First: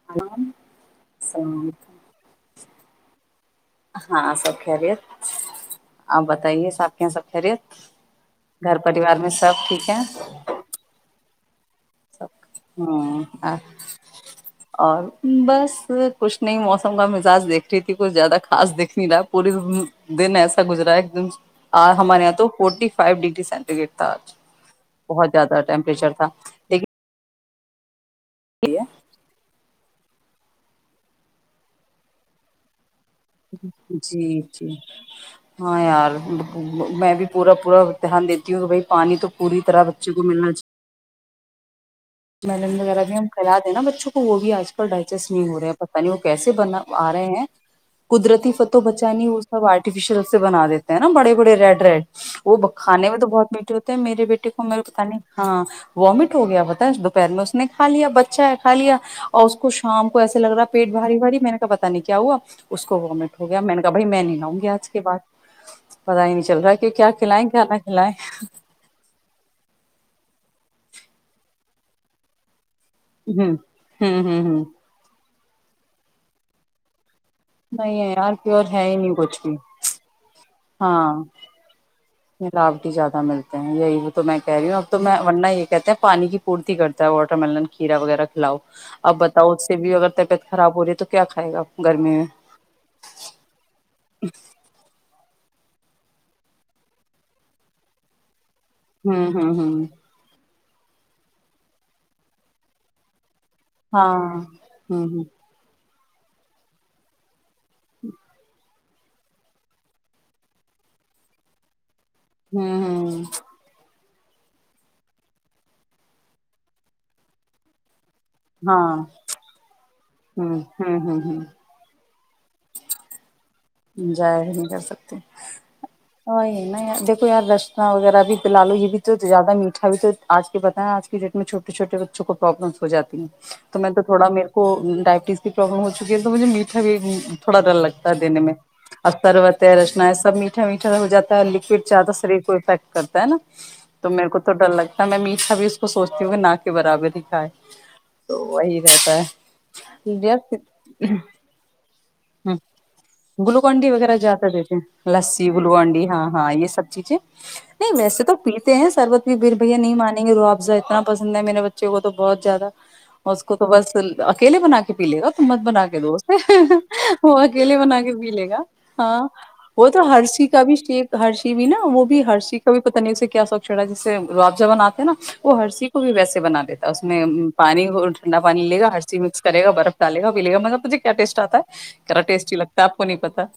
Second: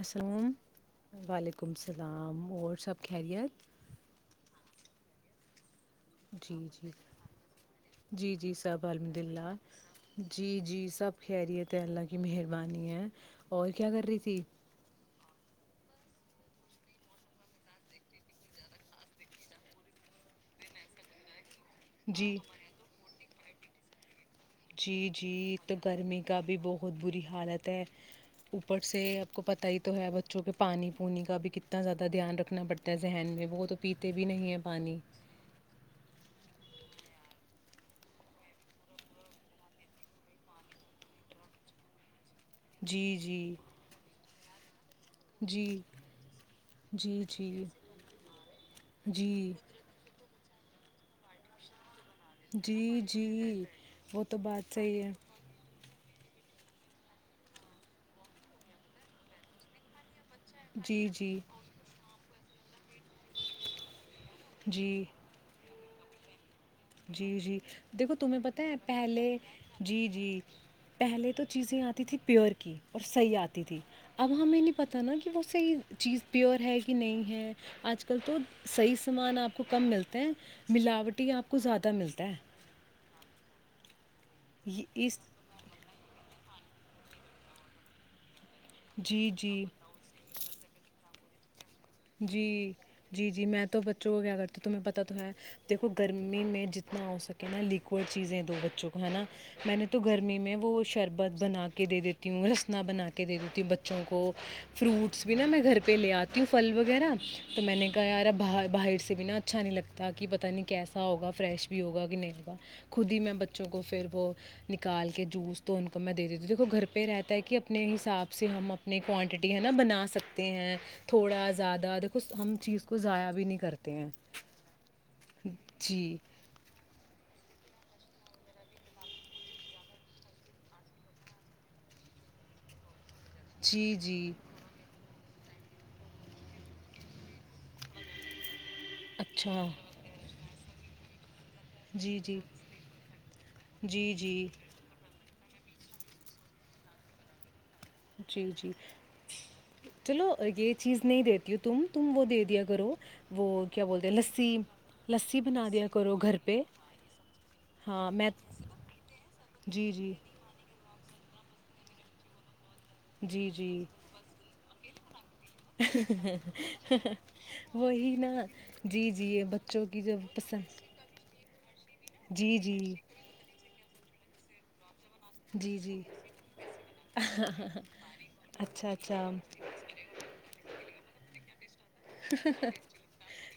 السلام اللام علیکم السلام وعلیکم علیکم السلام اور سب خیریت ہاں سب خیریت اپ جی بتائیے جی اپ کیا سب خیریت جی جی گھر سب پروار الحمد میں للہ سب ٹھیک ہیں جی جی سب خیریت اللہ کی مہربانی ہے ہ اور کیا کر رہی تھی اور بس کچھ نہیں موسم کا مزاج دیکھ رہی تھی۔ کچھ زیادہ خاص دیکھ نہیں رہا۔ پوری دن ایسا گزرا ہے ایک دم۔۔۔ آ ہمارے یہاں جی تو فورٹی فائیو ڈگری۔۔۔۔۔۔۔ ڈگری تھا اج۔۔۔۔ جی بہت جی زیادہ تو ٹیمپریچر گرمی تھا کا بھی بہت لیکن بری۔۔۔ حالت ہے۔۔۔ اوپر سے آپ کو پتہ ہی۔۔۔۔ تو ہے بچوں کے پانی پونی کا بھی کتنا زیادہ دھیان رکھنا پڑتا۔ ہے ذہن میں وہ تو پیتے بھی جی نہیں ہیں جی پانی ہاں یار۔۔۔ میں بھی پورا پورا دھیان دیتی ہوں کہ بھائی پانی تو پوری طرح بچے کو ملنا چاہیے۔۔۔ میلن وغیرہ جی بھی ہم جی کھلا دیں نا بچوں کو وہ بھی آج کل ڈائجسٹ نہیں ہو جی رہے ہیں۔ پتہ نہیں وہ کیسے بنا آ جی رہے ہیں جی قدرتی پھل تو بچا نہیں۔ وہ جی سب آرٹیفیشیل۔۔۔ بنا دیتے ہیں نا بڑے بڑے ریڈ ریڈ۔۔۔ وہ جی کھانے میں تو بہت جی میٹھے ہوتے ہیں۔ وہ میرے تو بیٹے کو بات میرے کو صحیح پتا ہے نہیں ہاں۔۔۔ وامٹ ہو گیا پتہ ہے۔۔۔ دوپہر میں اس نے کھا لیا۔ بچہ ہے کھا لیا اور اس کو شام کو۔۔۔ ایسے لگ رہا پیٹ جی بھاری بھاری جی میں نے کا پتا نہیں کیا ہوا۔۔۔ اس کو وامٹ ہو گیا میں نے کا۔۔۔ بھائی میں نہیں لاؤں گی آج کے جی بعد۔ پتا ہی نہیں چل رہا۔۔۔ کہ کیا جی کھلائیں جی کیا نہ کھلائیں دیکھو تمہیں پتا ہے پہلے جی جی۔۔۔ پہلے تو چیزیں آتی تھی پیور کی۔۔۔ اور صحیح ہ آتی تھی۔ ہ اب ہ ہمیں ہ نہیں پتاہ نا کہ۔۔۔ کہ وہ صحیح چیز پیور ہے کہ نہیں۔۔۔ ہیں نہیں آج ہے کل یار تو پیور ہے صحیح ہی نہیں سامان کچھ بھی آپ کو کم ملتے ہیں۔۔۔ ہاں ملاوٹی آپ۔۔۔ کو زیادہ ملتا ہے ملاوٹی زیادہ ملتے ہیں یہی۔۔۔ تو میں کہہ رہی ہوں یہ اب تو میں اس ورن یہ کہتے ہیں پانی کی۔۔۔۔ الٹی کرتا ہے واٹر ملن، کھیرا وغیرہ کھلاؤ۔۔۔ اب جی بتاؤ جی اس سے بھی اگر طبیعت خراب ہو رہی ہے تو۔۔۔ کیا کھائے گا۔۔۔ گرمی میں جی جی جی میں تو ب۔۔۔ کیا کر تی تمہیں پتا تو ہے۔۔ دیکھو گرمی میں جتنا ہو سکے نا لکوڈ چیزیں دو۔۔۔ ہے نا ہوں ہوں میں ہوں نے تو گرمی میں۔۔۔ کوئی شربت بناکے دیتی ہو رسنا بناکے دیتی ہو [unintelligible] بچو کو ہاں ہوں فروٹس ہوں بھی نا مین گھر وی لی اتی ہو فل وگیرہ مینے کہا یار اب باہ باحر سی سی بھی نا اچھا نی لگتا پتا نی کیسا ہوگا فریس بھی ہوگا کی نی نی ہوں خود ہی ہوں مین بچو کو پھر نکال کے جوس تو مین انکو دے دیتی ہو گھر پہ یی رہتا ہے کی اپنے حساب سی ہم ہاں اپنی کوانٹیٹی ہے نا بنا سکتے ہوں ہے ہوں ہوں تھوڈا ہوں جیاد اس چیز کو جایا بھی نی جایا نی کر سکتے جی ہ دیکھو یار واگیرہ بھی تو پیلا لو یی بھی تو جیدا میٹھا بھی تو آج کی ڈیٹ مے چھوٹے چھوٹے بچو کو پروبلم ہو جاتی ہے تو مین جی تو تھوڈا جی میرکو اسقی پروبلم ہو چکی ہے تو موجھے تھوڈا ڈر لگتا ہے میٹھا دینے مے عطروت اچھا ہے رسنا ہے صب میٹھے مے [unintelligible] پھر جیدا جی جی شریر کو ایفیکٹ کرتا ہے نا تو جی میکو جی تو ڈر لگتا ہے میی جیدا میٹھا تبھی اسکو سوچتی ہو میی نا کے برابر ہی کھائے جی تو جی وہی رہتا ہے چلو یے چیج یار۔ نہیں دیتی ہو تم، تم وو دے دیا کرو وہ گلوکون کیا ڈی بولتے ہیں واگیرہ لسی جیدا دیتے ہے ہا ہا لسی لسسی، بنا دیا گلوکون ڈی کرو گھر پہ نہیں پیتے ہے ہاں ویسے میں تو شربت واگیرہ پھر بھیا جی نی جی مانینگے روح افزا اتنا پسند ہے میرے بچے کو تو بہوت جیدا جی اسکو تو جی بس اکیلے بنا کے پی لیگا مت بنا کے دو اس پہ وو اکیلے بنا کے وہی نا پیلیگا جی جی ہا یہ بچوں وہ تو کی جب ہرشی کا بھی پسند شیک ہرشی مینا وو بھی جی ہرشی کا جی بھی پتا نی اسے کیا شوک چڈھا ہے گلاب جامن اتے ہے نا وہ جی ہرشی کو جی بھی ویسے بنا دیتا ہے اسمے پانی اور ٹھنڈا پانی لیگا اچھا ہرشی اچھا مکس کرےگا برف ڈالیگا پی لیگا متلب مجھے کیا ٹیسٹ اتا ہے کرا ٹیسٹی لگ پتا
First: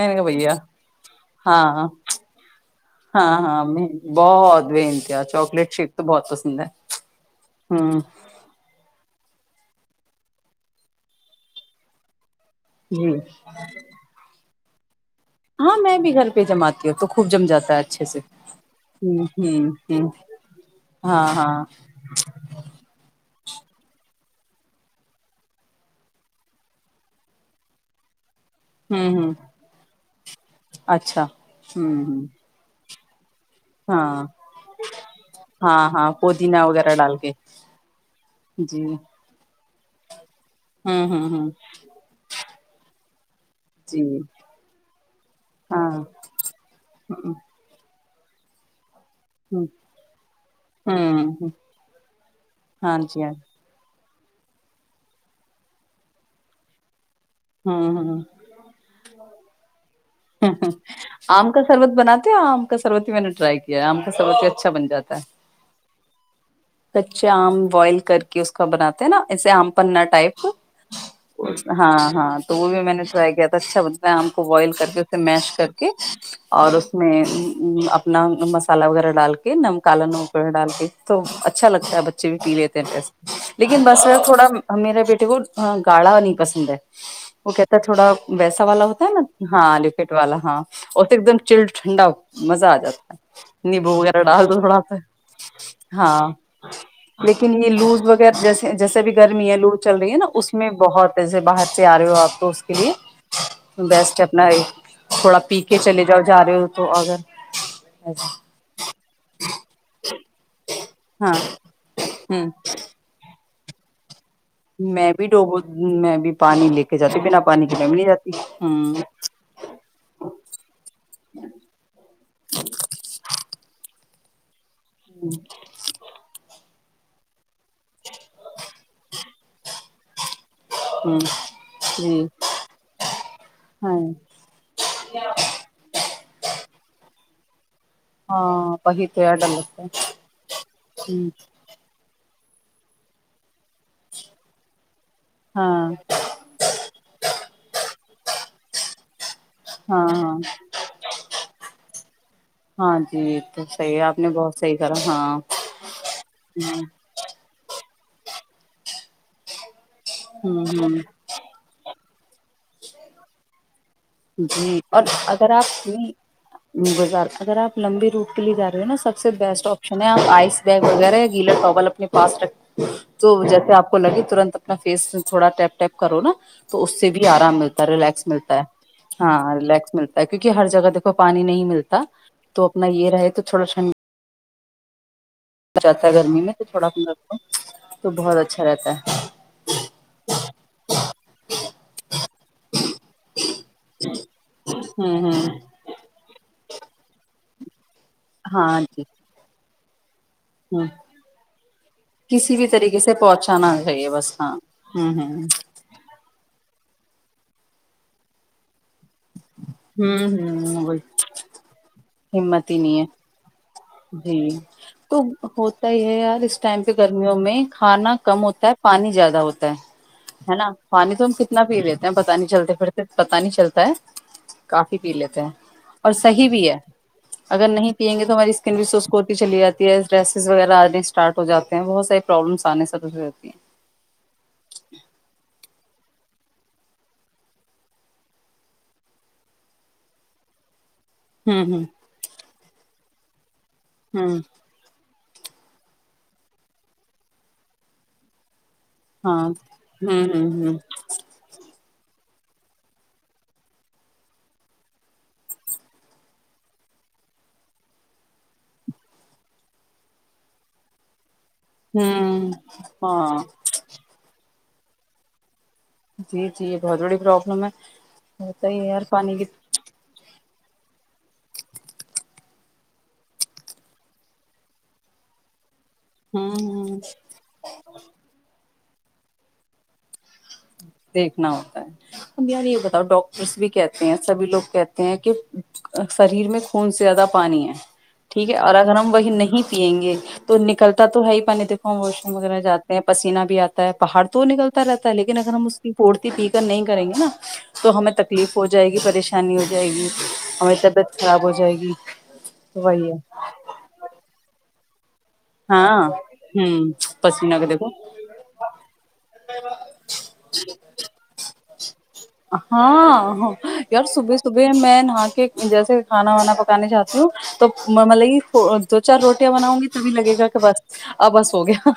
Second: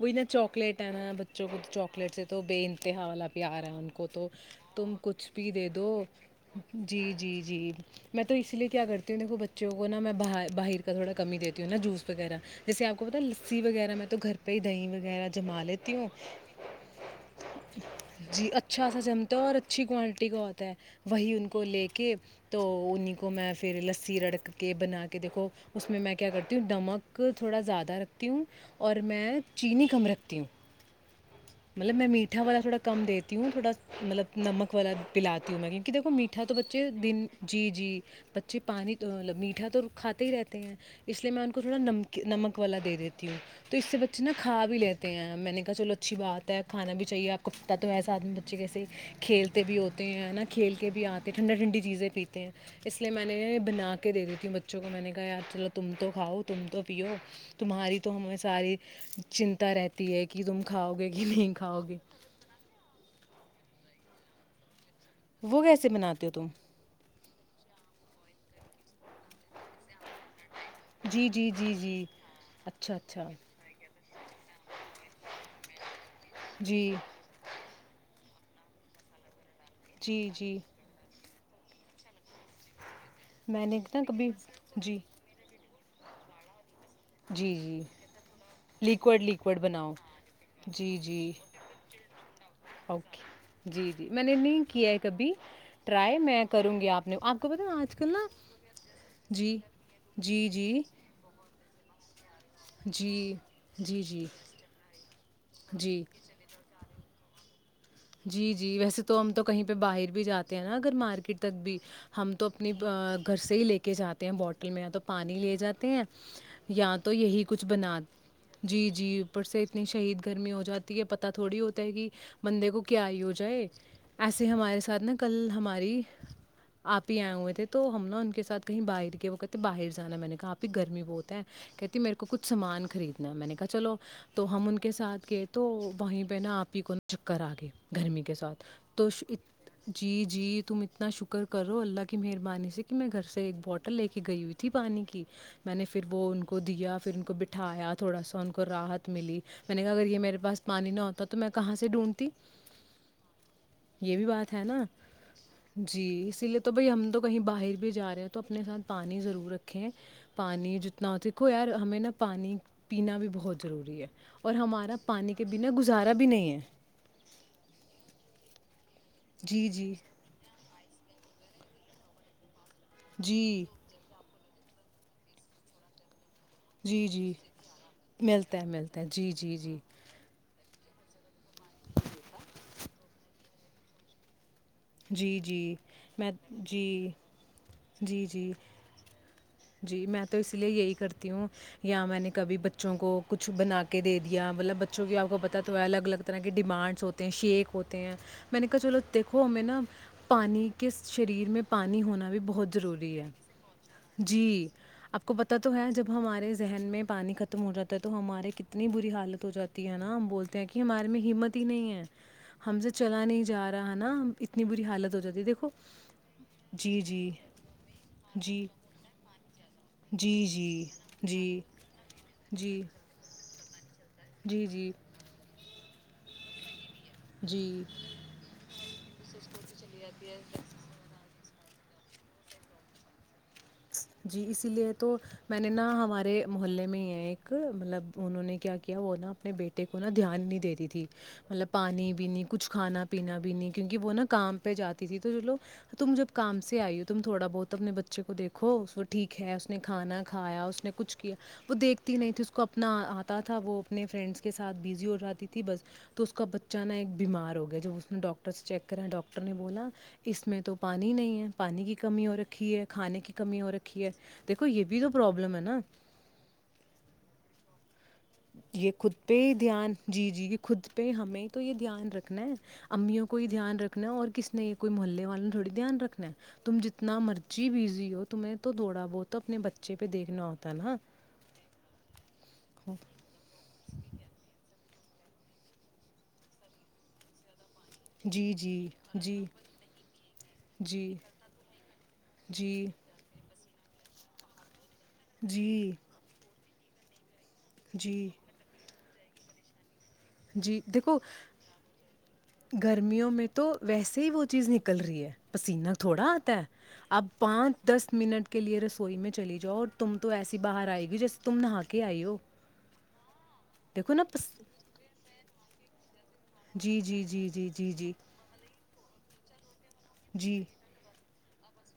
وہی نا چاکلیٹ ہے نا بچوں کو ہاں چاکلیٹ سے تو بے انتہا والا ہاں پی آ ہاں رہا ہے میں ان کو تو بہت بے تم انتہا کچھ بھی دے چاکلیٹ دو شیک تو بہت پسند ہے جی جی جی ہوں میں تو اسی لیے کیا کرتی ہوں کو ب جو نا میں باہر باہر کا تھوڑا کمی دیتی ہوں نا جوس وغیرہ جیسے آپ کو جی پتا لسی وغیرہ میں تو گھر پ پئی دہیں میں وہ جم ہاں لیتی میں ہوں بھی گھر پہ جماتی ہوں تو خوب جم جاتا ہے اچھے سے جی اچھا سا ہوں جمتا ہ اور ہوں اچھی ہوں کوالٹی کا ہوتا ہے ہاں وہی ان ہاں کو لے کے تو انہ کو میں پھر ل ر کے بنا کے دیکھو اس میں کیا کرتی ہوں نمک تھوڑا زیادہ رکھتی ہوں ہوں ہوں میں چینی کم رکھتی ہوں اچھا مطلب ہوں میں ہوں میٹا والا تھوڑا کم دی ہوں تھوڑا ہاں مطلب نمک والا پلاتی ہوں میں ہاں کیونکہ ہاں دیکو میٹھا تو پودینہ بچے وغیرہ ڈال دن کے جی جی بچے جی پانی ملب میٹھا کھاتے ہی رہتے ہیں ہوں اس ہوں لیے میں ہوں ان کو تھوڑا نمک نمک والا دے دیتا ہ تو تو اس سے جی بچے ن کھا بھی لیتے ہیں میں نے کہا ہاں چلو اچھی ہ بات ہے کانا بھی چاہیے آپ کو پتتا تو ایسا ساتھ میں بچے کیسے کھیلتے بھی ہوتے ہیں نا کھیل کے بھی آتے ہیں ہوں ٹھنڈا ٹھنڈی چیزیں پیتے ہیں ہاں اس لیے جی میں ہاں نے بنا کے کے دے دیتی ہوں بچوں کو میں نے کہایار چلو تم تو کھاؤ تم تو پیو ہوں تمہاری تو ہوں ہمیں ساری چنتا رہتی ہے کہ تم کھاؤ گے کہ آم نہیں کا کھاؤ گے شربت بناتے ہو آم کا شربت ہی میں نے ٹرائی کیام سب اچھا بن جاتا ہے وہ کیسے بناتے ہو تم کچے آم بوائل کر کے اس کا بناتا نا اسے آم پنا ٹائپ جی جی جی ہاں جی ہاں تو وہ بھی میں اچھا نے اچھا ٹر کیا تھا اچھا بتا آم کو بوائل کر کے اسے میش کر کے اور جی اس میں اپنا مالا وغیرہ ڈالک نمکالا ن جی اپر جی ڈال دی تو اچا اچھا لگتا ہے بچے بھیی لیتے ہیں ڈریس میں نے لیکن نا بس میں کبھی تھوڑا جی میرے بیٹے کو ہاں گاالا نہیں پسند ہے وہ جی کہتا ہے جی تھوڑا ویسا والا ہوتا ہے لیکوڈ نا لیکوڈ ہاں بناؤ لکٹ والا ہاں جی اور تو جی ایک دم چل ٹھنڈا مزہ آ جاتا ہے اوکے جی نیمبو جی وغیرہ میں نے ڈال دو نہیں تھوڑا کیا سا ہے کبھی ٹرائی ہاں میں کروں گی آپ نے آپ کو لیکن پتہ یہ ہے آج لوز کل نا وغیرہ جیسے جیسے بھی گرمی ہے جی لوز چل رہی ہے نا جی اس میں جی بہت سے باہر سے آ رہے ہو آپ تو اس کے لیے جی جی بیسٹ ہے جی اپنا ایک تھوڑا پی کے جی چلے جاؤ جا رہے ہو تو اگر جی جی ویسے تو ہم تو کہیں پہ باہر بھی جاتے ہیں نا اگر ہاں مارکیٹ تقدیر ہم تو ہوں اپنی دہی لے کے جا رہی میں تو میں بھی پانی لے ڈوبو جاتے ہیں میں بھی پانی لے یا کے تو جاتی بنا یہی کچھ پانی کے میں بھی بنا نہیں جاتی جی ہوں جی اوپر سے اتنی شہید گرمی ہو جاتی ہے پتہ تھوڑی ہوتا ہے کہ بندے کو ہو جائے ایسے ہمارے اس کر لیں کل ہماری اپ بھی ائے ہوئے تھے تو ہم نا ان کے ساتھ کہیں باہر کے وقت باہر جانا ہے میں نے کہا اپ بھی گرمی ہوں بہت ہیں کہتی ہے میرے جی کو خود سامان خریدنا ہے میں نے کہا چلو ہاں تو ہم ان کے ساتھ گئے تو وہیں پہ نا اپ کی پر اگیا گرمی کے ساتھ ہاں وہی تو یار ڈر لگتا ہے جی جی تم اتنا ہ شکر کرو اللہ کی مانے سے کہ میں گھر سے ایک بٹل لے کے گئی تھی پانی کی میں نے ہاں پھر وہ ان کو دیا پھر ان کو بٹھایا تھوڑا سا ان کو راحت ملی میں نے کہا اگر ہاں یہ میرے ہاں پاس پانی نہ ہوتا تو میں کہاں سے ڈھونڈتی ہاں جی تو صحیح اپ یہ بھی نے بات بہت ہے صحیح نا کہا ہاں ابھی جا رہے ہو تو اپنے ساتھ پانی ضرور رکھیںں ہوں پانی ہوں جتنا ہوتا دیکھو یار ہمیں نا پانی پینا بھی بہت ضروری ہے اور ہمارا اور پانی کے اگر اپ بنا گزارا بھی نہیں ہے کوئی اگر اپ لمبی روٹ کے لیے جا رہے ہو نا اکثر بیسٹ جی جی اپشن ہے اپ ائز بیگ وغیرہ جیلا ٹاول اپنے ہاتھ رکھ کے تو جی جیسے اپ کو لگی اپنا فیس تھوڑا ٹیپ ٹیپ کرو نا تو اس جی سے بھی جی ارام ہوتا ہے ریلیکس ملتا ہے ہاں ریلیکس ملتا ہے کیونکہ ہر جگہ دیکھو پانی نہیں ملتا تو اپنا یہ رہے تو تھوڑا سا جی جی میں گرمی تو جی تھوڑا اپنا تو بہت جی اچھا رہتا ہے جی میں تو اسی لیے یہی کرتی ہوں یہاں میں نے کبھی بچوں کو کچھ بنا کے دے دیا مطلب بچوں کی ہوں اپ کو پتہ ہوں ہے تو الگ لگتا ہے کہ ڈیمانڈز ہوتے ہیں شیک ہوتے ہیں میں نے کہا ہاں چلو جی دیکھو نام پانی ہ کس شریر میں پانی ہونا بھی کسی بہت طریقے سے ضروری ہے پہنچانا چاہیے بس جی ہاں ہوں اپ کو ہوں پتہ تو ہے جب ہمارے ذہن میں پانی ختم ہو جاتا ہے تو ہمارے کتنی بری حالت ہو جاتی ہے نا ہم ہوں بولتے ہیں کہ ہوں وہی ہمارے میں ہمت ہی نہیں ہے ہمت ہی ہم سے چلا ہے نہیں جا رہا نا جی اتنی بری حالت تو ہو جاتی ہے دیکھو ہوتا ہی ہے یار اس ٹائم کے جی جی گرمیوں میں کھانا کم جی ہوتا ہے پانی زیادہ ہوتا جی ہے نا جی پانی تو ہم جی کتنا پی لیتے ہیں پتا نہیں چلتے جی پھرتے پتا نہیں چلتا پ جی جی کافی پی لیتے ہیں اور صحی بھی ہے اگر جی نہیں پئیں گے تو ہماری اسکن بھی سوسک ہوتی چلی جاتی ہے ڈریسز وغیرہ آنے اسٹارٹ ہو جاتے بہت ساری پرابلمس آنے سےے ہوتی ہیں جی اسی لیے تو میں میںنے نا ہمارے محلے میں ہی ہیں ایک مطلب انہوں نے کیا کیا وہ نا اپنے بیٹے کو نا دھیان نہیں دیتی تھی ہوں مطلب ہوں پانی بھی نہیں کچھ کھانا پینا بھی بنی کیونکہ وہ نا ہوں کام پہ جاتی تھی تو چلو تم جب کام سے آئی ہو تم تھوڑا بہت اپنے بچے کو دیکھ کھو وہ ٹھیک ہاں ہے اس نے کھانا ہوں کھایا ہوں ہوں اس نے کچھ کیا وہ دیکھ ی نہیں تھی اس کو اپنا آتا تھا وہ اپنے فرینڈس کے ساتھ بزی ہو جاتی تھی بس تو اس کا بچہ نا ایک بیمار ہو گیا جب اس نے ڈاکٹر سے چیک کرایا ڈاکٹر نے بولا اس میں تو پانی نہیں ہے پانی کی کمی ہو ہوں رکھی ہے کھانے کی ہاں کمی دیکھو یہ بھی تو پروبلم ہے ن جی جی یہ بہت بڑی پروابلم ہے ہوتا ہی ہے یہ یار خود پہ پانی کی ہی دھیان جی جی خود پہ ہمیں تو یہ دھیان رکھنا ہے امیوں کو یہ دھیان رکھنا ہے اور کس نے یہ کوئی محلے والوں نے تھوڑی دھیان رکھ رکھنا ہے ہاں تم ہاں جتنا مرضی بزی ہو تمہیں تو دوڑا وہ تو اپنے بچے پہ دیکھ دیکھنا ہوتا ہے باری بتاؤ ڈاکٹرس بھی کہتے ہیں سبھی لوگ کہتے ہیں کہ شریر میں خون سے زیادہ پانی ہے ٹھیک جی ہے اور جی اگر ہم وہی جی نہیں پیئیں گے تو نکلتا جی تو ہے ہی پانی دیکھو ہم واش روم وغیرہ جی جاتے ہیں پسینہ بھی آتا ہے پہاڑ تو نلتا رہتا ہے اگر ہم اس کی جی پھڑتی تھییک نہیں کریں گے نا تو ہمیں جی تکلیف ہو جائے گی پریشانی آسانی ہو جائے گی ہماری جی دیکھو طبیعت خراب ہو جائے گی تو وہی ہے گرمیوں میں تو ویسے ہی وہ چیز نک [unintelligible] پسیینہ ہاں تھوڑا آتا ہے ہوں اب پسینہ کا پانچ دیکھو دس منٹ کے لیے رسوئی میں چلی جاؤ اور تم تو ایسی باہر آئے گی جیسے تم نہا کے آئی ہو ہاں یار دیکھو نا صبح صبح میں نہا کے جیسے کھانا وانا پکانا جی چاہتا جی ہوں جی جی جی جی تو سوچا روٹیاں بناؤں گی جی [unintelligible] اب بس ہو گیا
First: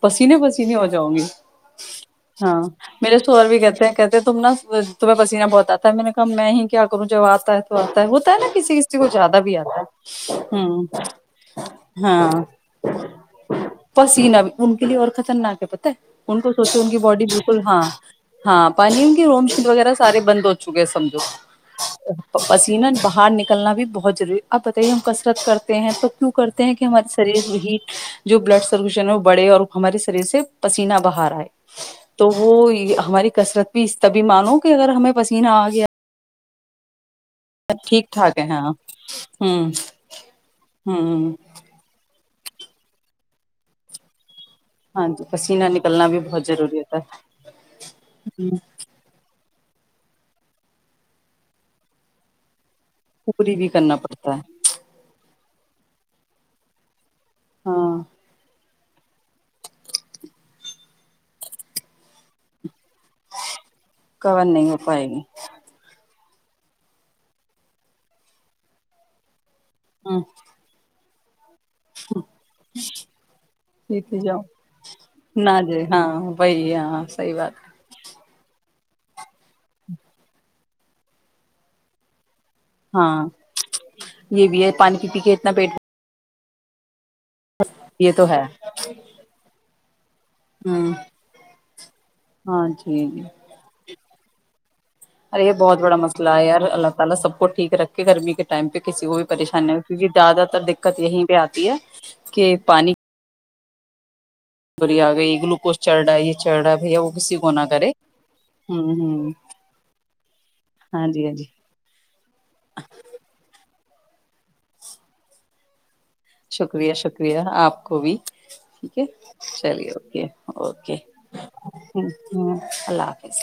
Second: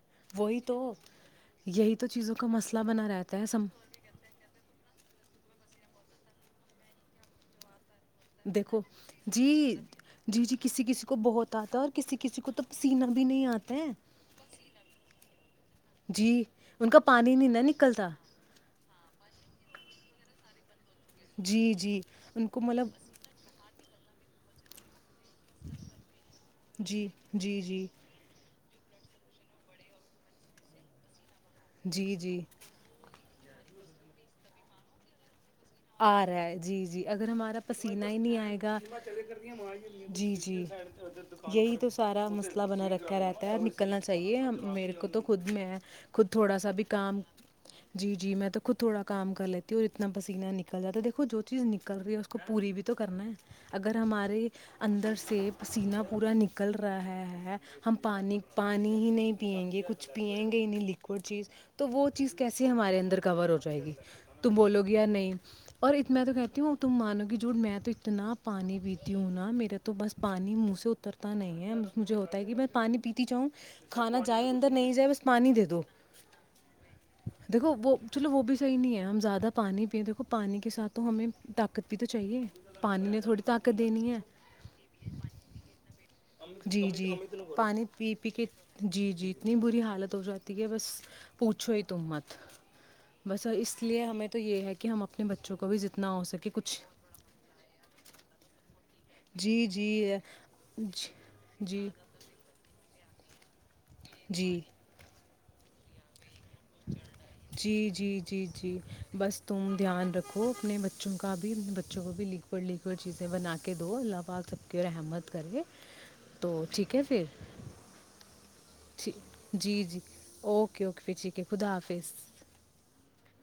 پسینے وہی پسینے ہو تو جاؤ گی یہی تو چیزوں کا ہاں مسئلہ بنا میرے رہتا ہے شوہر بھی سم کہتے ہیں کہتے ہیں تم نا تو میں پسینہ بہت اتا ہے میں نے کہا میں ہی کیا کروں جب اتا ہے تو اتا ہے ہوتا ہے نا دیکھو کسی سے وہ زیادہ بھی جی اتا جی جی ہے کسی کسی کو بہت آتا ہے اور کسی ہاں کسی کو تو پسینہ بھی نہیں آتا ہے ان کے لیے اور خطرناک ہے پت ہے ان جی کو سوتے ہوں گے کا باڈی پانی نہیں نہ بالکل ہاں نکلتا ہاں پانی ان کے وغیرہ سارے بند ہو سمجھو جی جی ان کو مطلب پسینا باہر نکلنا بھی بہت ضروری کرتے ہیں تو کیوں کرتے ہیں کہ جی ہماری سیریز جی میں جی جو بلڈ بڑے اور ہماری سرے سے پسینہ بہا رہا ہے جی تو جی وہ ہماری کثرت بھی طبی معنی اگر ہمیں پسینہ آ گیا ا رہا ہے جی جی اگر ہمارا پسینہ ٹھیک ہی نہیں ٹھاک ہے ائے ہاں گا ہوں جی جی ہوں یہی تو سارا مسئلہ مسئلہ بنا رکھا رہتا ہے نکلنا چاہیے میرے ہاں کو تو خود پسینہ میں نکلنا بھی خود بہت تھوڑا سا ضروری بھی ہوتا کام ہے جی جی میں تو خود تھوڑا کام کر لی کیوں اتنا پسینہ نہیں تو دیکھو جو چیز نکل رہی ہے اس کو پوری بھی تو کرنا ہے پوری بھی کرنا اگر پڑتا ہے ہماری اندر سے پسینہ پورا نکل رہا ہے ہیں ہم ہاں پانی پانی ہی نہیں پییں گی کچھ پییں گے انہیں لیکوڈ چیز تو وہ چیز کیسے ہمارے کور ہو جائے گی کور تم نہیں ہو بولو گی یا پائے اور اتنا تو کہتی ہوں تم مانو گے جھوٹ میں تو اتنا پانی پیتی ہوں نا میں تو بس ہ پانی منہ سے اترتا نہیں مجھے ہوتا ہے کہ میں پانی پیتی جاؤں کھانا جیتی جاؤ جائے اندر نہیں جائے بس نہ پانی دے دو جی ہاں وہی ہاں صحیح بات دیکھو وہ چلو وہ بھی صحیح نہیں ہے ہم زیادہ پانی پیے تو پانی کے ساتھ تو ہمیں طاقت بھی تو چاہیے پانی ہاں نے تھوڑی طاقت دینی ہے یہ بھی ہے پانی پی کے اتنا پیٹ جی جی پانی یہ تو پی ہے کے جی جی اتنی بری ہوں تو مت ہاں جی جی بس اس لیے ہمیں تو یہ ہے کہ ہم اپنے ارے یہ بچوں کو بھی بہت بڑا جتنا ہو مسئلہ ہے سکے یار کچھ اللہ تعالی سب کو ٹھیک رکھ کے گرمی کے ٹائم پہ کسی کو جی جی جی یہیں پہ اتی ہے جی کہ پانی جی تو یہ اگئی گلوکوز چڑھ رہا ہے بھیا وہ کسی کو نہ جی کرے جی جی ہوں ہوں بس تم دھیان رکھو اپنے ہاں بچوں جی ہاں کا جی بھی بچوں کو بھی لک پر لکھو چیزیں بنا اللہ پاک سب کے رحمت کر کے شکریہ شکریہ اپ کو بھی ٹھیک ہے جی چلی جی ہوتی ہے اوکے پھر ٹھیک ہے خدا حافظ اللہ حافظ